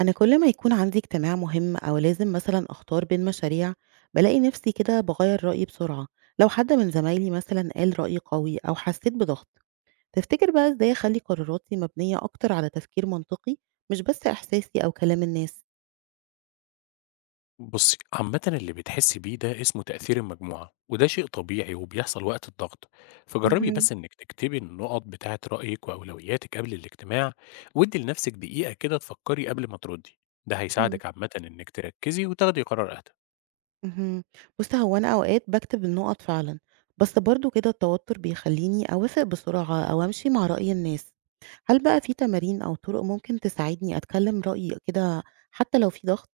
أنا كل ما يكون عندي اجتماع مهم أو لازم مثلا أختار بين مشاريع بلاقي نفسي كده بغير رأيي بسرعة لو حد من زمايلي مثلا قال رأي قوي أو حسيت بضغط تفتكر بقى إزاي أخلي قراراتي مبنية أكتر على تفكير منطقي مش بس إحساسي أو كلام الناس بصي، عامة اللي بتحسي بيه ده اسمه تأثير المجموعة، وده شيء طبيعي وبيحصل وقت الضغط. فجربي مهم. بس إنك تكتبي النقط بتاعة رأيك وأولوياتك قبل الاجتماع، وادي لنفسك دقيقة كده تفكري قبل ما تردي. ده مم. هيساعدك عامة إنك تركزي وتاخدي قرار أهدى. مهم. بص هو أنا أوقات بكتب النقط فعلا بس برضو كده التوتر بيخليني أوافق بسرعة أو أمشي مع رأي الناس هل بقى في تمارين أو طرق ممكن تساعدني أتكلم رأيي كده حتى لو في ضغط؟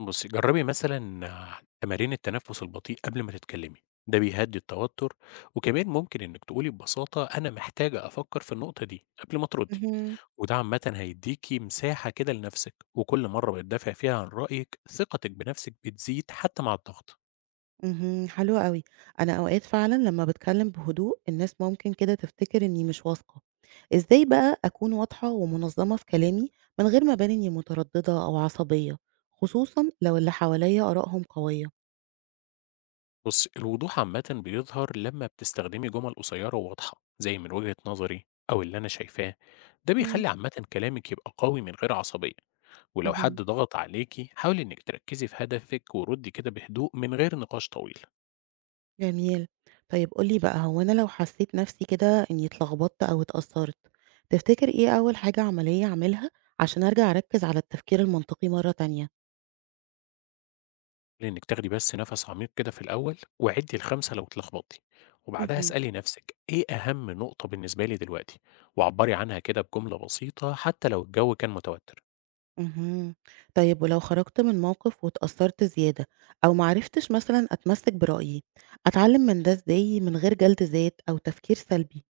بصي جربي مثلا آه، تمارين التنفس البطيء قبل ما تتكلمي ده بيهدي التوتر. وكمان ممكن إنك تقولي ببساطة أنا محتاجة أفكر في النقطة دي قبل ما تردي. اهم، وده عامة هيديكي مساحة كده لنفسِك، وكل مرة بتدافعي فيها عن رأيِك ثقتِك بنفسِك بتزيد حتى مع الضغط. اهم، حلو أوي. أنا أوقات فعلًا لمّا باتكلم بهدوء الناس ممكن كده تفتكر إني مش واثقة. إزاي بقى أكون واضحة ومنظمة في كلامي من غير ما أبان إني مترددة أو عصبية، خصوصًا لو اللي حواليّا آرائهم قوية؟ بُصي، الوضوح عامةً بيظهر لمّا بتستخدمي جمل قصيرة وواضحة، زي من وجهة نظري أو اللي أنا شايفاه، ده إمم. بيخلي عامةً كلامِك يبقى قوي من غير عصبية. ولو اهم، حد ضغط عليكِ حاولي إنِك تركزي في هدفِك وردي كده بهدوء من غير نقاش طويل. جميل. طيب قُل لي بقى هو أنا لو حسيت نفسي كده إني اتلخبطت أو اتأثرت، تفتكر إيه أول حاجة عملية أعملها عشان أرجع أركز على التفكير المنطقي مرة تانية؟ إنِك تاخدي بس نَفَس عميق كده في الأول، وعِدّي ل5 لو اتلخبطتِ، وبعدها اهم. اسألي نَفْسِك إيه أهم نقطة بالنسبة لي دلوقتي، وعبّري عنها كده بجملة بسيطة حتى لو الجو كان متوتر. اهم. طيب ولو خرجت من موقف واتأثرت زيادة أو معرفتش مثلًا أتمسك برأيي، أتعلم من ده إزاي من غير جلد ذات أو تفكير سلبي؟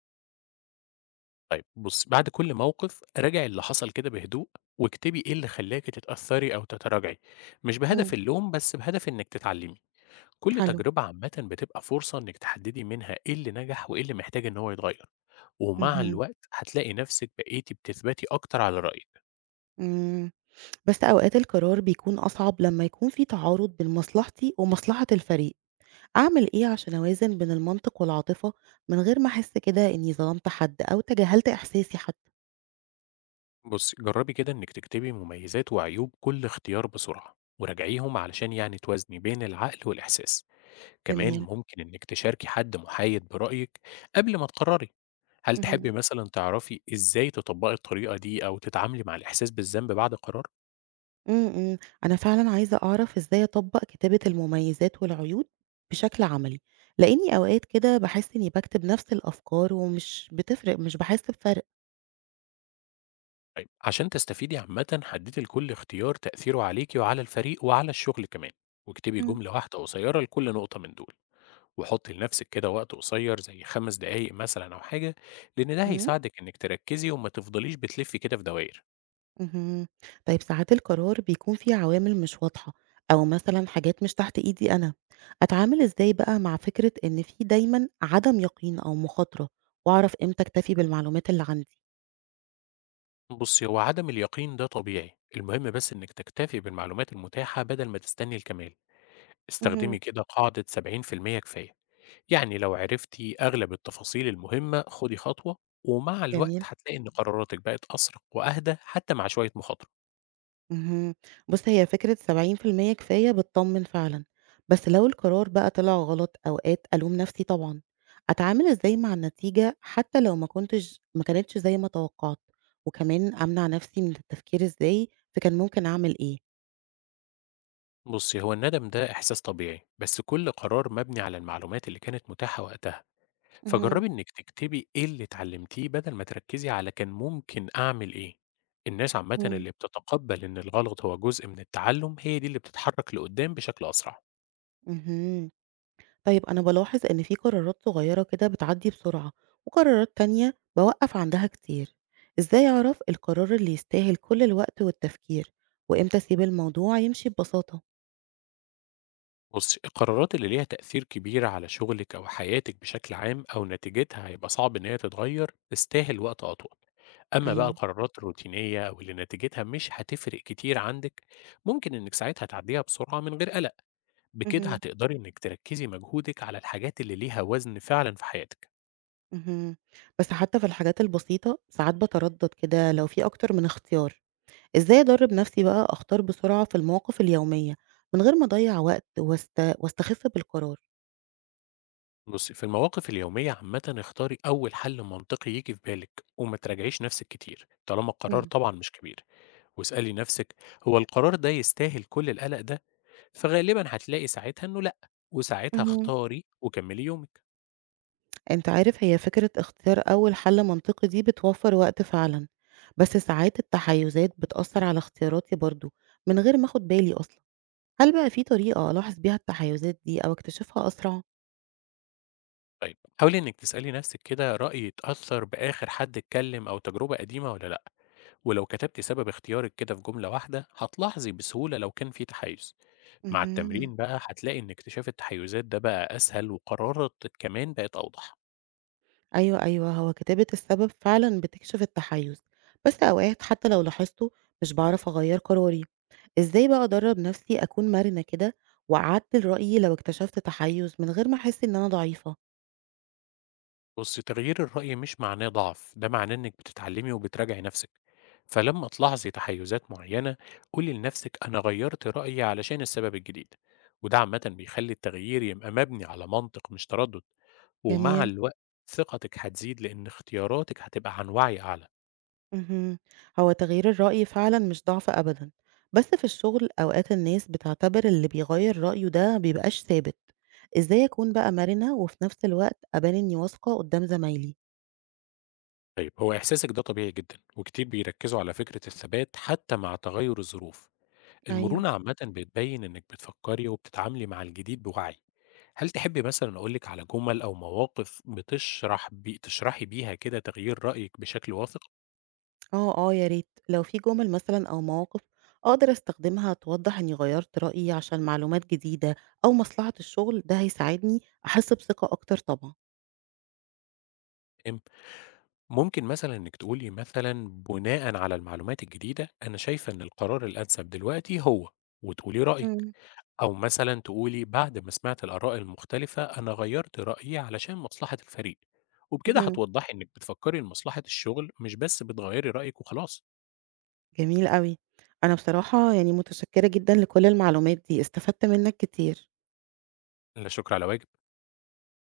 طيب بُصّي، بعد كل موقف راجعي اللي حصل كده بهدوء، واكتبي إيه اللي خلّاكِ تتأثّري أو تتراجعي، مش بهدف إمم، اللوم بس بهدف إنِك تتعلّمي. كل حلو. تجربة عامةً بتبقى فرصة إنِك تحدّدي منها إيه اللي نجح وإيه اللي محتاج إن هو يتغيّر، ومع اهم، الوقت هتلاقي نَفْسِك بقيتِ بتثبتي أكتر على رأيِك. إمم، بس أوقات القرار بيكون أصعب لما يكون في تعارض بين مصلحتي ومصلحة الفريق، أعمل إيه عشان أوازن بين المنطق والعاطفة من غير ما أحس كده إني ظلمت حد أو تجاهلت إحساسي حتى؟ بصي جربي كده إنك تكتبي مميزات وعيوب كل اختيار بسرعة وراجعيهم علشان يعني توازني بين العقل والإحساس. كمان جميل، ممكن إنك تشاركي حد محايد برأيك قبل ما تقرري. هل تحبي اهم. مثلا تعرفي إزاي تطبقي الطريقة دي أو تتعاملي مع الإحساس بالذنب بعد قرار؟ إمم، إمم. أنا فعلًا عايزة أعرف إزاي أطبّق كتابة المميزات والعيوب بشكل عملي، لإنّي أوقات كده باحس إنّي باكتب نفس الأفكار ومش بتفرق، مش باحس بفرق. طيب عشان تستفيدي عامة حددي لكل اختيار تأثيره عليكي وعلى الفريق وعلى الشغل كمان، واكتبي إمم، جملة واحدة قصيرة لكل نقطة من دول، وحطي لنفسِك كده وقت قصير زي 5 دقايق مثلًا أو حاجة، لإن ده إمم. هيساعدِك إنِّك تركّزي وما تفضليش بتلفّي كده في دواير. اهم. طيب ساعات القرار بيكون فيه عوامل مش واضحة أو مثلًا حاجات مش تحت إيدي أنا، أتعامل إزاي بقى مع فكرة إن في دايمًا عدم يقين أو مخاطرة وأعرف إمتى أكتفي بالمعلومات اللي عندي؟ بُصّي، هو عدم اليقين ده طبيعي، المهم بس إنِّك تكتفي بالمعلومات المتاحة بدل ما تستني الكمال. استخدمي اهم. كده قاعدة 70% كفاية، يعني لو عرفتِ أغلب التفاصيل المهمة خُدي خطوة، ومع الوقت جميل. هتلاقي إن قراراتِك بقت أسرع وأهدى حتى مع شوية مخاطرة. اهم. بُص، هي فكرة 70% كفاية بتطمّن فعلًا، بس لو القرار بقى طلع غلط أوقات ألوم نفسي طبعًا. أتعامل إزاي مع النتيجة حتى لو ما كانتش زي ما توقعت؟ وكمان أمنع نفسي من التفكير إزاي في كان ممكن أعمل إيه؟ بُصّي، هو الندم ده إحساس طبيعي، بس كل قرار مبني على المعلومات اللي كانت متاحة وقتها. اهم، فجربي إنِك تكتبي إيه اللي اتعلمتيه بدل ما تركزي على كان ممكن أعمل إيه. الناس عامة إمم، اللي بتتقبل إن الغلط هو جزء من التعلم هي دي اللي بتتحرك لقدام بشكل أسرع. اهم. طيب أنا بالاحظ إن في قرارات صغيرة كده بتعدّي بسرعة، وقرارات تانية باوقّف عندها كتير. إزاي أعرف القرار اللي يستاهل كل الوقت والتفكير، وإمتى أسيب الموضوع يمشي ببساطة؟ بصي القرارات اللي ليها تأثير كبير على شغلك أو حياتك بشكل عام أو نتيجتها هيبقى صعب إن هي تتغير تستاهل وقت أطول. أما بقى أيوه. القرارات الروتينية أو اللي نتيجتها مش هتفرق كتير عندك ممكن إنك ساعتها تعديها بسرعة من غير قلق. بكده اهم، هتقدري إنك تركزي مجهودك على الحاجات اللي ليها وزن فعلا في حياتك. اهم. بس حتى في الحاجات البسيطة ساعات باتردد كده لو في أكتر من اختيار، إزاي أدرّب نفسي بقى أختار بسرعة في المواقف اليومية من غير ما أضيّع وقت واستخف بالقرار؟ بصي في المواقف اليومية عامة اختاري أول حل منطقي يجي في بالك وما تراجعيش نفسك كتير طالما القرار إمم، طبعا مش كبير. واسألي نفسك، هو القرار ده يستاهل كل القلق ده؟ فغالبا هتلاقي ساعتها إنه لأ، وساعتها اهم. اختاري وكملي يومك. أنت عارف هي فكرة اختيار أول حل منطقي دي بتوفّر وقت فعلًا، بس ساعات التحيُّزات بتأثّر على اختياراتي برضه من غير ما آخُد بالي أصلًا، هل بقى في طريقة ألاحظ بيها التحيُّزات دي أو أكتشفها أسرع؟ طيب حاولي إنك تسألي نفسك كده رأي يتأثر بآخر حد اتكلم أو تجربة قديمة ولا لأ، ولو كتبتي سبب اختيارك كده في جملة واحدة هتلاحظي بسهولة لو كان في تحيز. مع اهم. التمرين بقى هتلاقي إن اكتشاف التحيزات ده بقى أسهل وقرارات كمان بقت أوضح. أيوه، أيوه، هو كتابة السبب فعلًا بتكشف التحيُّز، بس أوقات حتى لو لاحظته مش باعرف أغيّر قراري، إزاي بقى أدرّب نفسي أكون مرنة كده وأعدّل رأيي لو اكتشفت تحيُّز من غير ما أحس إن أنا ضعيفة؟ بُصّي، تغيير الرأي مش معناه ضعف، ده معناه إنِّك بتتعلّمي وبتراجعي نَفْسِك، فلمّا تلاحظي تحيُّزات معيّنة قولي لنَفْسِك أنا غيّرت رأيي علشان السبب الجديد، وده عامةً بيخلّي التغيير يبقى مبني على منطق مش تردُّد، ومع جميل، الوقت ثقتِك هتزيد لإن اختياراتِك هتبقى عن وعي أعلى. اهم، هو تغيير الرأي فعلًا مش ضعف أبدًا، بس في الشغل أوقات الناس بتعتبر اللي بيغيّر رأيه ده ما بيبقاش ثابت، إزاي أكون بقى مرنة وفي نفس الوقت أبان إني واثقة قدّام زمايلي؟ طيب هو إحساسِك ده طبيعي جدًا وكتير بيركّزوا على فكرة الثبات حتى مع تغيُّر الظروف، أيوه. المرونة عامةً بتبيّن إنِّك بتفكّري وبتتعاملي مع الجديد بوعي. هل تحبي مثلًا أقول لِك على جُمل أو مواقف بتشرح بي تشرحي بيها كده تغيير رأيِك بشكل واثق؟ آه، آه، يا ريت لو في جمل مثلًا أو مواقف أقدر أستخدمها توضح إني غيّرت رأيي عشان معلومات جديدة أو مصلحة الشغل، ده هيساعدني أحس بثقة أكتر طبعًا. امم، ممكن مثلًا إنِّك تقولي مثلًا بناءً على المعلومات الجديدة، أنا شايفة إن القرار الأنسب دلوقتي هو، وتقولي رأيِك، إمم، أو مثلًا تقولي بعد ما سمعت الآراء المختلفة، أنا غيّرت رأيي علشان مصلحة الفريق، وبكده اهم. هتوضّحي إنِّك بتفكّري لمصلحة الشغل مش بس بتغيّري رأيِك وخلاص. جميل أوي. أنا بصراحة يعني متشكرة جدًا لكل المعلومات دي، استفدت منك كتير. لا شكر على واجب.